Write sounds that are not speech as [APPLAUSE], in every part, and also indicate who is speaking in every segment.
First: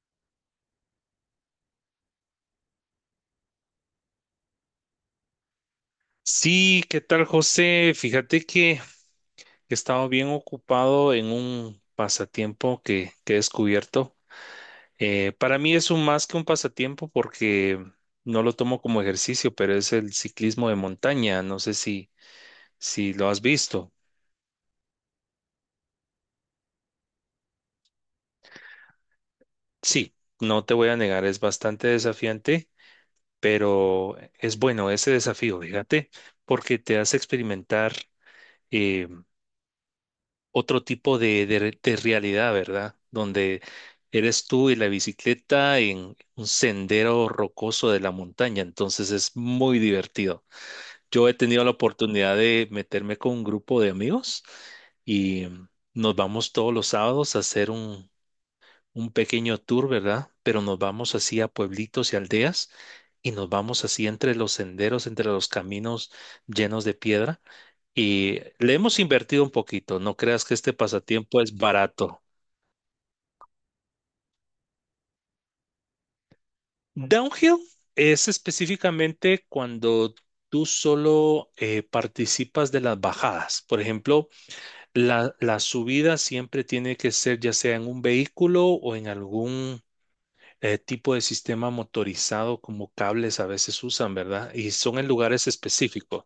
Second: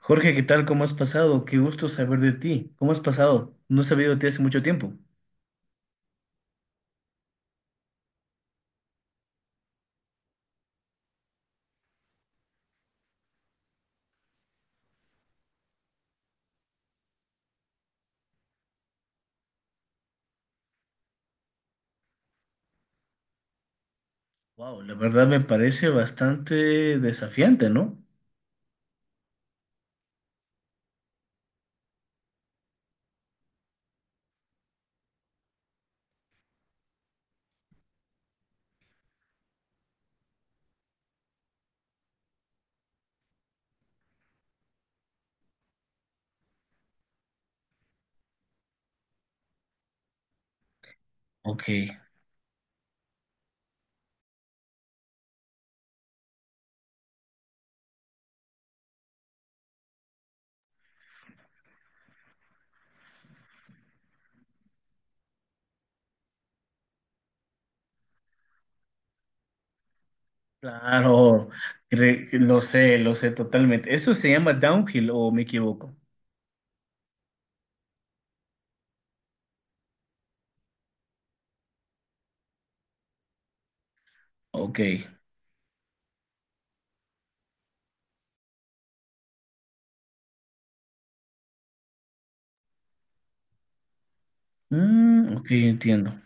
Speaker 1: Jorge, ¿qué tal? ¿Cómo has pasado? Qué gusto saber de ti. ¿Cómo has pasado? No he sabido de ti hace mucho tiempo.
Speaker 2: Sí, ¿qué tal, José? Fíjate que he estado bien ocupado en un pasatiempo que he descubierto. Para mí es un más que un pasatiempo porque no lo tomo como ejercicio, pero es el ciclismo de montaña. No sé si lo has visto.
Speaker 1: Wow, la verdad me parece bastante desafiante, ¿no?
Speaker 2: Sí, no te voy a negar, es bastante desafiante, pero es bueno ese desafío, fíjate, porque te hace experimentar eh, otro tipo de realidad, ¿verdad? Donde eres tú y la bicicleta en un sendero rocoso de la montaña, entonces es muy divertido. Yo he tenido
Speaker 1: Ok.
Speaker 2: la oportunidad de meterme con un grupo de amigos y nos vamos todos los sábados a hacer un pequeño tour, ¿verdad? Pero nos vamos así a pueblitos y aldeas y nos vamos así entre los senderos, entre los caminos llenos de piedra y le hemos invertido un poquito. No creas que este pasatiempo
Speaker 1: Claro,
Speaker 2: es barato.
Speaker 1: lo sé totalmente. ¿Eso se llama downhill o me equivoco?
Speaker 2: Downhill es específicamente cuando tú solo participas de las bajadas. Por ejemplo,
Speaker 1: Ok.
Speaker 2: la subida siempre tiene que ser ya sea en un vehículo o en algún tipo de sistema motorizado como cables a veces usan, ¿verdad? Y son en
Speaker 1: Mm, ok,
Speaker 2: lugares
Speaker 1: entiendo.
Speaker 2: específicos.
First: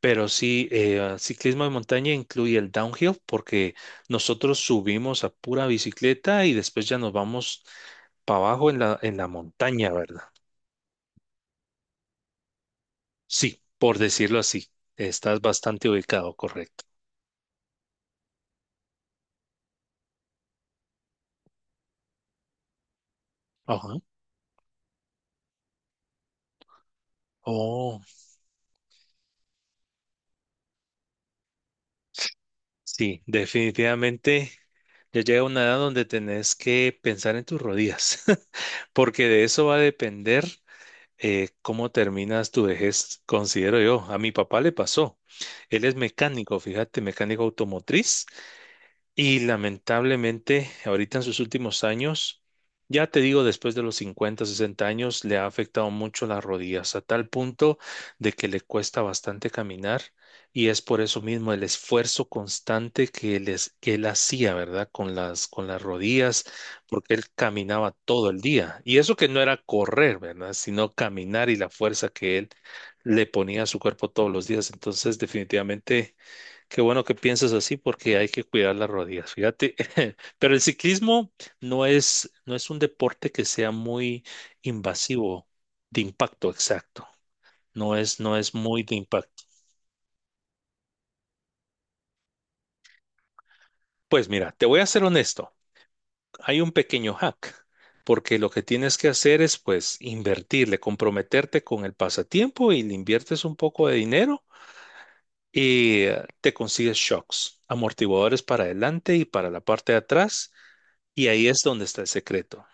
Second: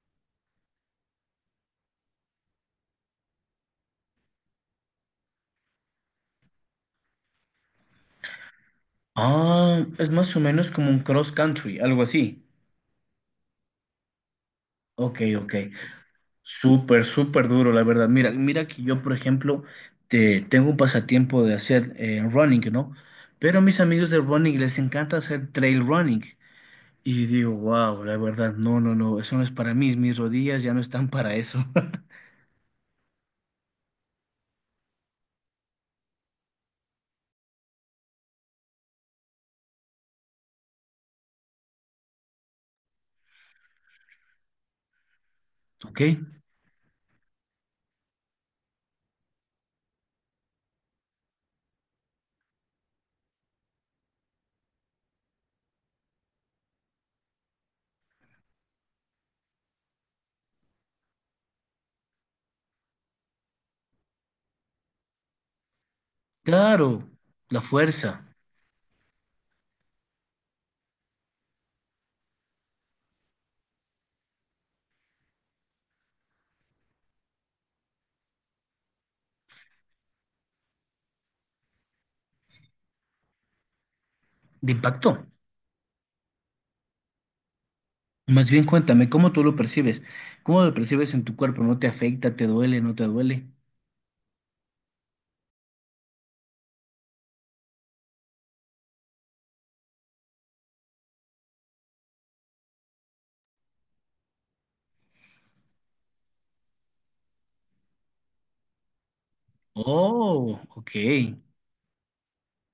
Speaker 2: Pero sí, ciclismo de montaña incluye el downhill porque nosotros subimos a pura bicicleta y después ya nos vamos para abajo en la
Speaker 1: Ah,
Speaker 2: montaña,
Speaker 1: es
Speaker 2: ¿verdad?
Speaker 1: más o menos como un cross country, algo así.
Speaker 2: Sí, por decirlo así,
Speaker 1: Ok,
Speaker 2: estás
Speaker 1: ok.
Speaker 2: bastante ubicado, correcto.
Speaker 1: Súper, súper duro, la verdad. Mira, mira que yo, por ejemplo, tengo un pasatiempo de hacer running, ¿no? Pero a mis
Speaker 2: Ajá.
Speaker 1: amigos de running les encanta hacer trail running. Y digo,
Speaker 2: Oh,
Speaker 1: wow, la verdad, no, no, no, eso no es para mí, mis rodillas ya no están para eso. [LAUGHS]
Speaker 2: sí, definitivamente ya llega una edad donde tenés que pensar en tus rodillas, [LAUGHS] porque de eso va a depender cómo terminas tu vejez, considero yo. A mi papá le pasó. Él es
Speaker 1: ¿Ok?
Speaker 2: mecánico, fíjate, mecánico automotriz. Y lamentablemente, ahorita en sus últimos años, ya te digo, después de los 50 60 años, le ha afectado mucho las rodillas, a tal punto de que le cuesta bastante caminar y es por eso mismo el esfuerzo constante que que él hacía, ¿verdad? Con las rodillas,
Speaker 1: Claro,
Speaker 2: porque él
Speaker 1: la
Speaker 2: caminaba
Speaker 1: fuerza
Speaker 2: todo el día. Y eso que no era correr, ¿verdad? Sino caminar y la fuerza que él le ponía a su cuerpo todos los días. Entonces, definitivamente qué bueno que piensas así porque hay que cuidar las rodillas, fíjate. [LAUGHS] Pero el ciclismo no es, no es un deporte que sea muy
Speaker 1: de impacto.
Speaker 2: invasivo, de impacto, exacto. No es, no
Speaker 1: Más
Speaker 2: es
Speaker 1: bien
Speaker 2: muy de
Speaker 1: cuéntame, ¿cómo tú
Speaker 2: impacto.
Speaker 1: lo percibes? ¿Cómo lo percibes en tu cuerpo? ¿No te afecta? ¿Te duele? ¿No te duele?
Speaker 2: Pues mira, te voy a ser honesto. Hay un pequeño hack, porque lo que tienes que hacer es pues invertirle, comprometerte con el pasatiempo y le inviertes un poco de dinero y te consigues shocks, amortiguadores para adelante y para la parte de atrás.
Speaker 1: Oh, ok.
Speaker 2: Y ahí es donde está el secreto.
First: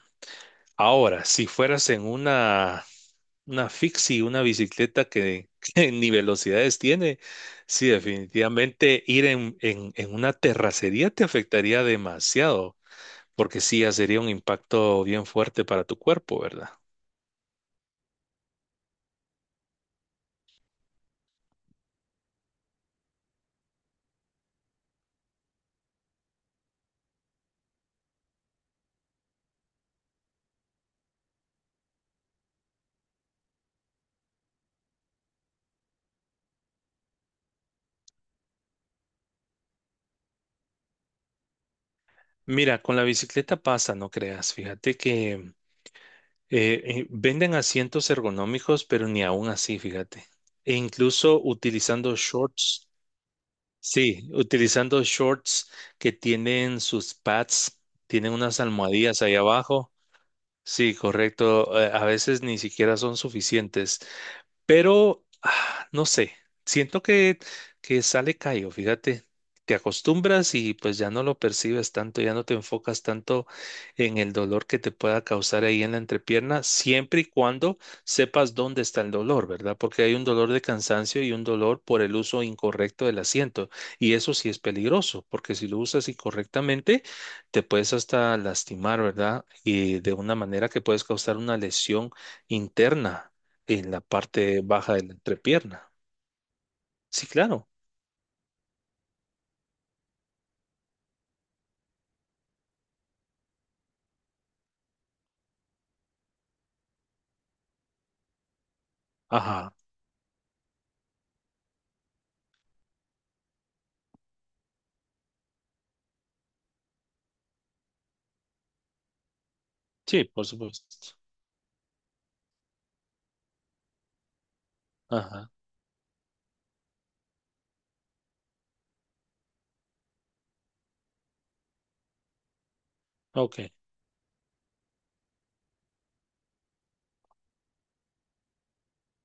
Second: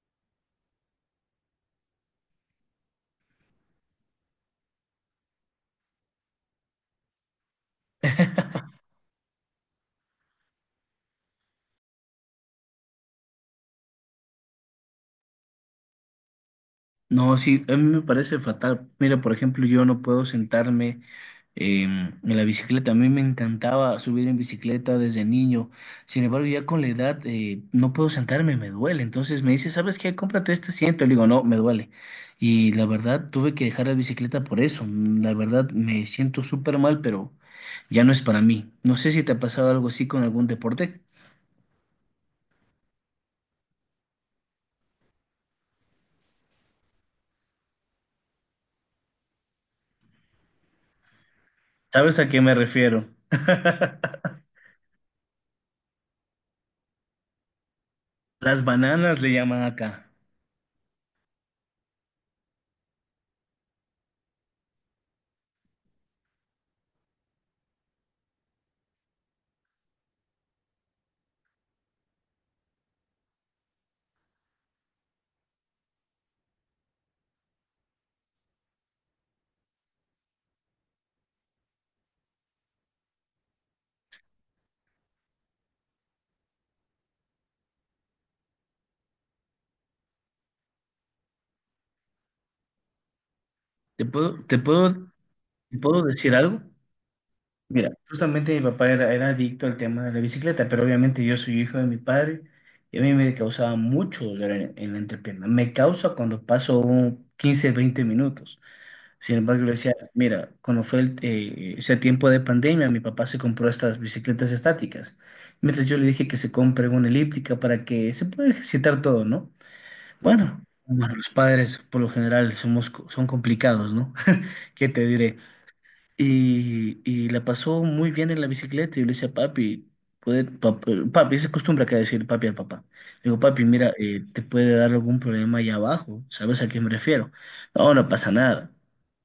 Speaker 2: Ahora, si fueras en una fixie, una bicicleta [LAUGHS] que ni velocidades tiene, sí, definitivamente ir en una terracería te afectaría demasiado, porque sí, ya sería un impacto bien fuerte para tu cuerpo, ¿verdad?
Speaker 1: No, sí, a mí me parece fatal. Mira, por ejemplo, yo no puedo sentarme em, en la bicicleta. A mí me encantaba subir en bicicleta desde niño. Sin embargo, ya con la edad no puedo sentarme, me duele. Entonces me dice, ¿sabes qué? Cómprate este asiento. Le digo, no, me duele. Y la verdad, tuve que dejar la bicicleta por eso. Mm, la verdad, me siento súper mal, pero ya no es para mí. No sé si te ha pasado algo así con algún deporte.
Speaker 2: Mira, con la bicicleta pasa, no creas, fíjate que venden asientos ergonómicos, pero ni aún así, fíjate. E incluso utilizando
Speaker 1: ¿Sabes a qué me
Speaker 2: shorts.
Speaker 1: refiero? [LAUGHS]
Speaker 2: Sí, utilizando shorts que tienen sus pads, tienen unas
Speaker 1: Las
Speaker 2: almohadillas
Speaker 1: bananas le
Speaker 2: ahí
Speaker 1: llaman
Speaker 2: abajo.
Speaker 1: acá.
Speaker 2: Sí, correcto. A veces ni siquiera son suficientes. Pero, no sé, siento que sale callo, fíjate, te acostumbras y pues ya no lo percibes tanto, ya no te enfocas tanto en el dolor que te pueda causar ahí en la entrepierna, siempre y cuando sepas dónde está el dolor, ¿verdad? Porque hay un dolor de cansancio y un dolor por el uso incorrecto del asiento, y eso sí es peligroso, porque si lo usas incorrectamente, te puedes hasta lastimar, ¿verdad? Y de una manera que puedes causar una lesión interna en la
Speaker 1: Te
Speaker 2: parte baja de
Speaker 1: puedo
Speaker 2: la entrepierna.
Speaker 1: ¿Puedo decir algo?
Speaker 2: Sí, claro.
Speaker 1: Mira, justamente mi papá era adicto al tema de la bicicleta, pero obviamente yo soy hijo de mi padre y a mí me causaba mucho dolor en la entrepierna. Me causa cuando paso un 15, 20 minutos. Sin embargo, le
Speaker 2: Ajá.
Speaker 1: decía, mira, cuando fue ese tiempo de pandemia, mi papá se compró estas bicicletas estáticas. Mientras yo le dije que se compre una elíptica para que se pueda ejercitar todo, ¿no?
Speaker 2: Sí, por
Speaker 1: Bueno,
Speaker 2: supuesto.
Speaker 1: bueno, los padres por lo general son complicados, ¿no? [LAUGHS] ¿Qué te diré?
Speaker 2: Ajá.
Speaker 1: Y la pasó muy bien en la bicicleta. Y yo le decía, papi, papi, esa es costumbre acá a decir papi al papá. Le digo,
Speaker 2: Ok.
Speaker 1: papi, mira, te puede dar algún problema allá abajo, ¿sabes a qué me refiero? No, no pasa nada.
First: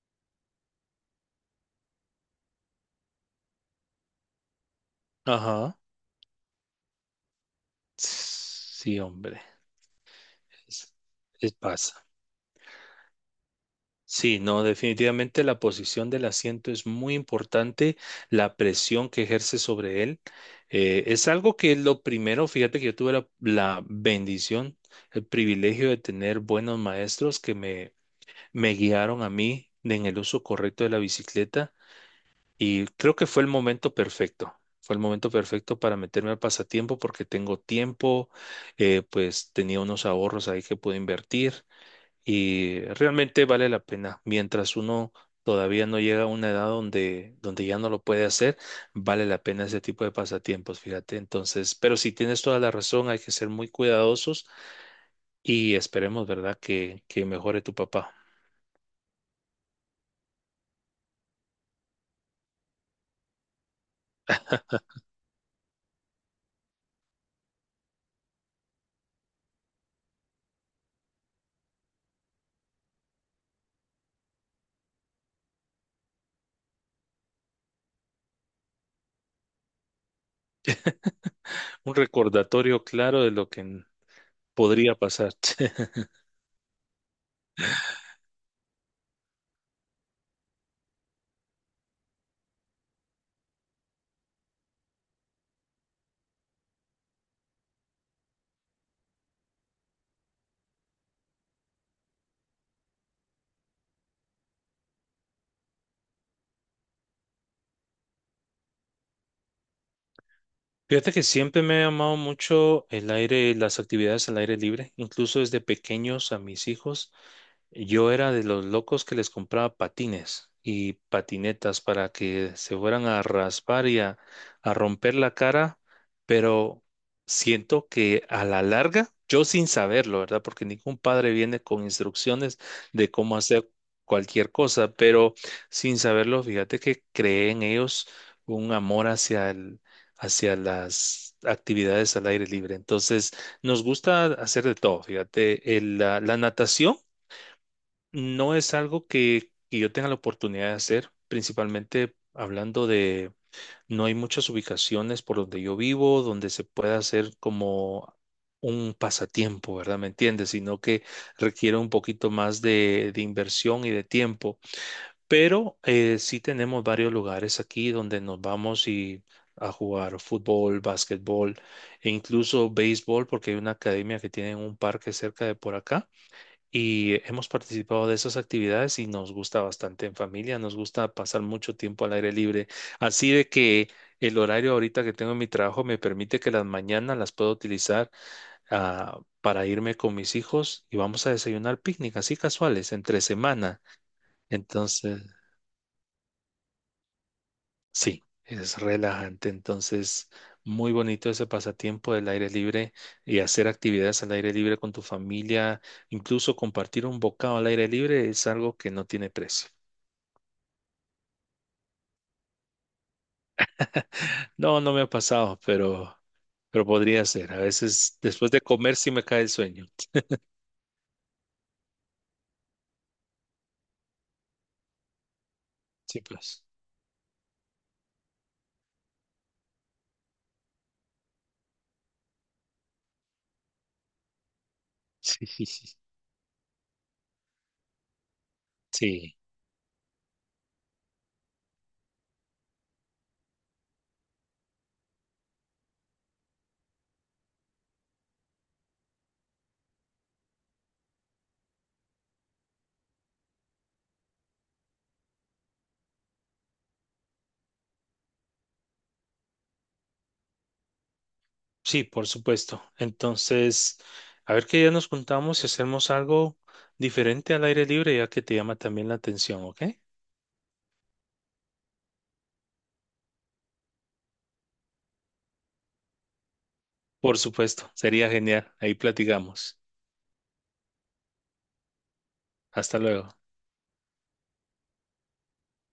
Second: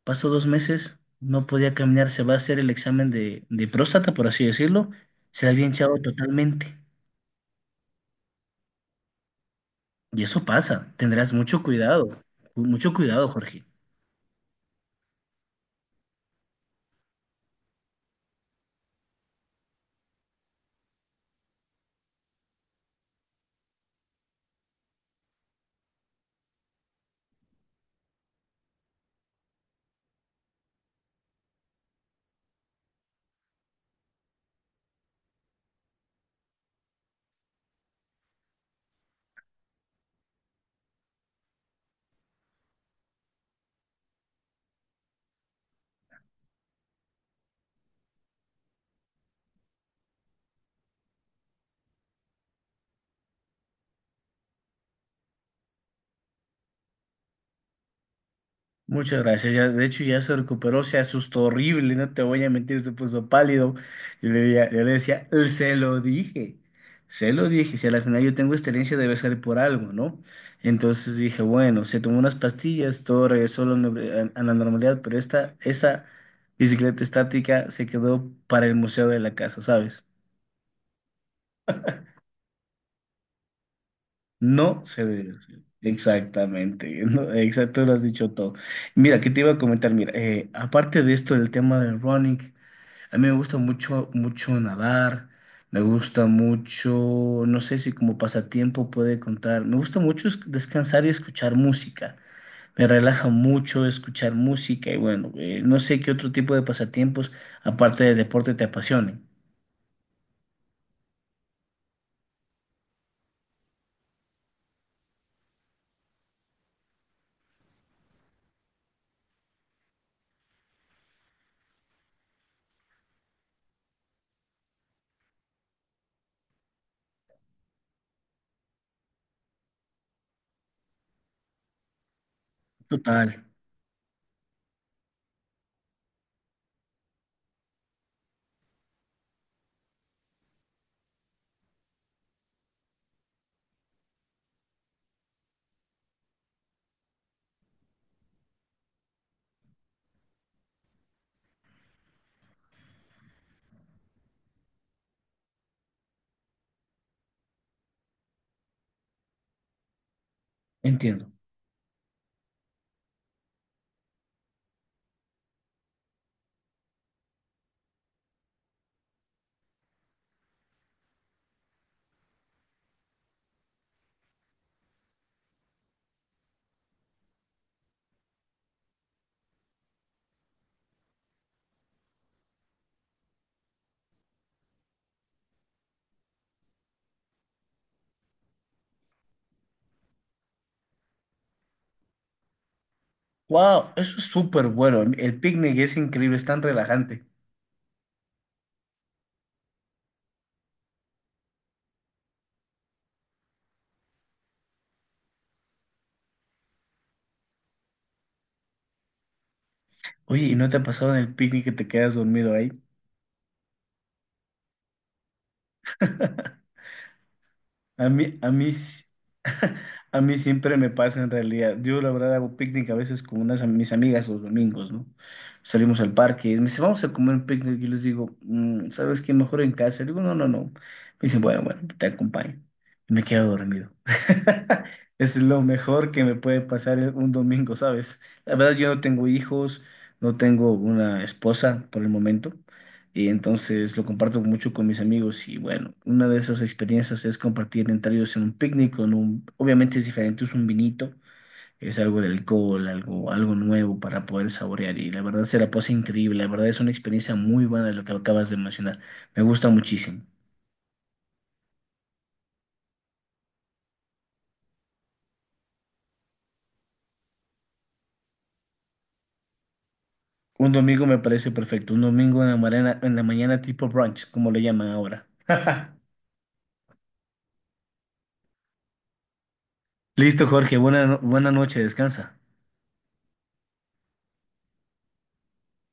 Speaker 1: Pasó dos meses, no podía caminar, se va a hacer el examen de próstata, por así decirlo, se había
Speaker 2: Ajá.
Speaker 1: hinchado totalmente.
Speaker 2: Sí, hombre.
Speaker 1: Y eso pasa,
Speaker 2: Es,
Speaker 1: tendrás
Speaker 2: Pasa.
Speaker 1: mucho cuidado, Jorge.
Speaker 2: Sí, no, definitivamente la posición del asiento es muy importante, la presión que ejerce sobre él. Es algo que lo primero, fíjate que yo tuve la bendición, el privilegio de tener buenos maestros que me guiaron a mí en el uso correcto de la bicicleta. Y creo que fue el momento perfecto. Fue el momento perfecto para meterme al pasatiempo porque tengo tiempo, pues tenía unos ahorros ahí que pude invertir y realmente vale la pena. Mientras uno todavía no llega a una edad donde ya no lo puede hacer, vale la pena ese tipo de pasatiempos, fíjate. Entonces, pero si tienes toda la razón, hay que ser muy cuidadosos y esperemos, ¿verdad?, que mejore tu papá.
Speaker 1: Muchas gracias. Ya, de hecho, ya se recuperó, se asustó horrible, no te voy a mentir, se puso pálido. Y yo le decía: se lo dije, si al final yo tengo excelencia debe ser por algo, ¿no?" Entonces dije, bueno, se tomó unas pastillas, todo regresó a la, a la normalidad, pero esa bicicleta estática se quedó para el museo de la casa, ¿sabes?
Speaker 2: Un recordatorio claro de lo que
Speaker 1: No
Speaker 2: podría
Speaker 1: se debe
Speaker 2: pasar.
Speaker 1: hacer.
Speaker 2: [LAUGHS]
Speaker 1: Exactamente, [LAUGHS] ¿no? Exacto, lo has dicho todo. Mira, ¿qué te iba a comentar? Mira, aparte de esto, el tema del running. A mí me gusta mucho, mucho nadar, me gusta mucho, no sé si como pasatiempo puede contar, me gusta mucho descansar y escuchar música, me relaja mucho escuchar música y bueno, no sé qué otro tipo de pasatiempos aparte del deporte te apasionen.
Speaker 2: Fíjate que siempre me ha llamado mucho el aire, las actividades al aire libre, incluso desde pequeños a mis hijos. Yo era de los locos que les compraba patines y patinetas para que se fueran a raspar y a romper la cara, pero siento que a la larga, yo sin saberlo, ¿verdad? Porque ningún padre viene con instrucciones de
Speaker 1: Total,
Speaker 2: cómo hacer cualquier cosa, pero sin saberlo, fíjate que creé en ellos un amor hacia las actividades al aire libre. Entonces, nos gusta hacer de todo, fíjate, la natación. No es algo que yo tenga la oportunidad de hacer, principalmente hablando de, no hay muchas ubicaciones por donde yo vivo donde se pueda hacer como un pasatiempo, ¿verdad? ¿Me entiendes? Sino que
Speaker 1: entiendo.
Speaker 2: requiere un poquito más de inversión y de tiempo. Pero sí tenemos varios lugares aquí donde nos vamos y a jugar fútbol, básquetbol e incluso béisbol, porque hay una academia que tiene un parque cerca de por acá y hemos participado de esas actividades y nos gusta bastante en familia, nos gusta pasar mucho tiempo al aire libre. Así de que el horario ahorita que tengo en mi trabajo me permite que las mañanas las puedo utilizar para irme con mis hijos y vamos a desayunar picnic, así casuales, entre semana.
Speaker 1: Wow, eso es súper bueno,
Speaker 2: Entonces,
Speaker 1: el picnic es increíble, es tan relajante.
Speaker 2: sí, es relajante. Entonces, muy bonito ese pasatiempo del aire libre y hacer actividades al aire libre con tu familia, incluso compartir un bocado al aire libre es algo que no tiene precio.
Speaker 1: Oye, ¿y no te ha pasado en el picnic que te quedas dormido ahí?
Speaker 2: No, no me ha pasado,
Speaker 1: [LAUGHS]
Speaker 2: pero podría ser. A
Speaker 1: A
Speaker 2: veces
Speaker 1: mí, a
Speaker 2: después de
Speaker 1: mí,
Speaker 2: comer
Speaker 1: s-
Speaker 2: sí me cae el
Speaker 1: [LAUGHS]
Speaker 2: sueño.
Speaker 1: a mí siempre me pasa en realidad. Yo la verdad hago picnic a veces con mis amigas los domingos, ¿no? Salimos al
Speaker 2: Sí,
Speaker 1: parque y me
Speaker 2: pues.
Speaker 1: dicen, vamos a comer un picnic. Y les digo: "Mm, ¿sabes qué? Mejor en casa". Digo, no, no, no. Me dicen, bueno, bueno, te acompaño. Y me quedo dormido. [LAUGHS] Es
Speaker 2: Sí,
Speaker 1: lo
Speaker 2: sí, sí.
Speaker 1: mejor que me puede pasar en un domingo, ¿sabes? La verdad, yo no tengo
Speaker 2: Sí,
Speaker 1: hijos, no tengo una esposa por el momento. Y entonces lo comparto mucho con mis amigos y bueno, una de esas experiencias es compartir entre ellos en un picnic con un, obviamente es diferente, es un vinito, es algo de alcohol, algo, algo nuevo para poder saborear y la verdad se la pasa increíble, la verdad es una experiencia muy buena lo que acabas de mencionar, me gusta muchísimo.
Speaker 2: sí, por supuesto. Entonces, a ver qué día nos juntamos y hacemos algo diferente al aire libre, ya que te llama también la atención, ¿ok?
Speaker 1: Un domingo me parece perfecto, un domingo en la mañana tipo brunch, como le llaman ahora. [LAUGHS]
Speaker 2: Por supuesto, sería genial. Ahí platicamos.
Speaker 1: Listo, Jorge, buena, no- buena noche, descansa.
Speaker 2: Hasta luego.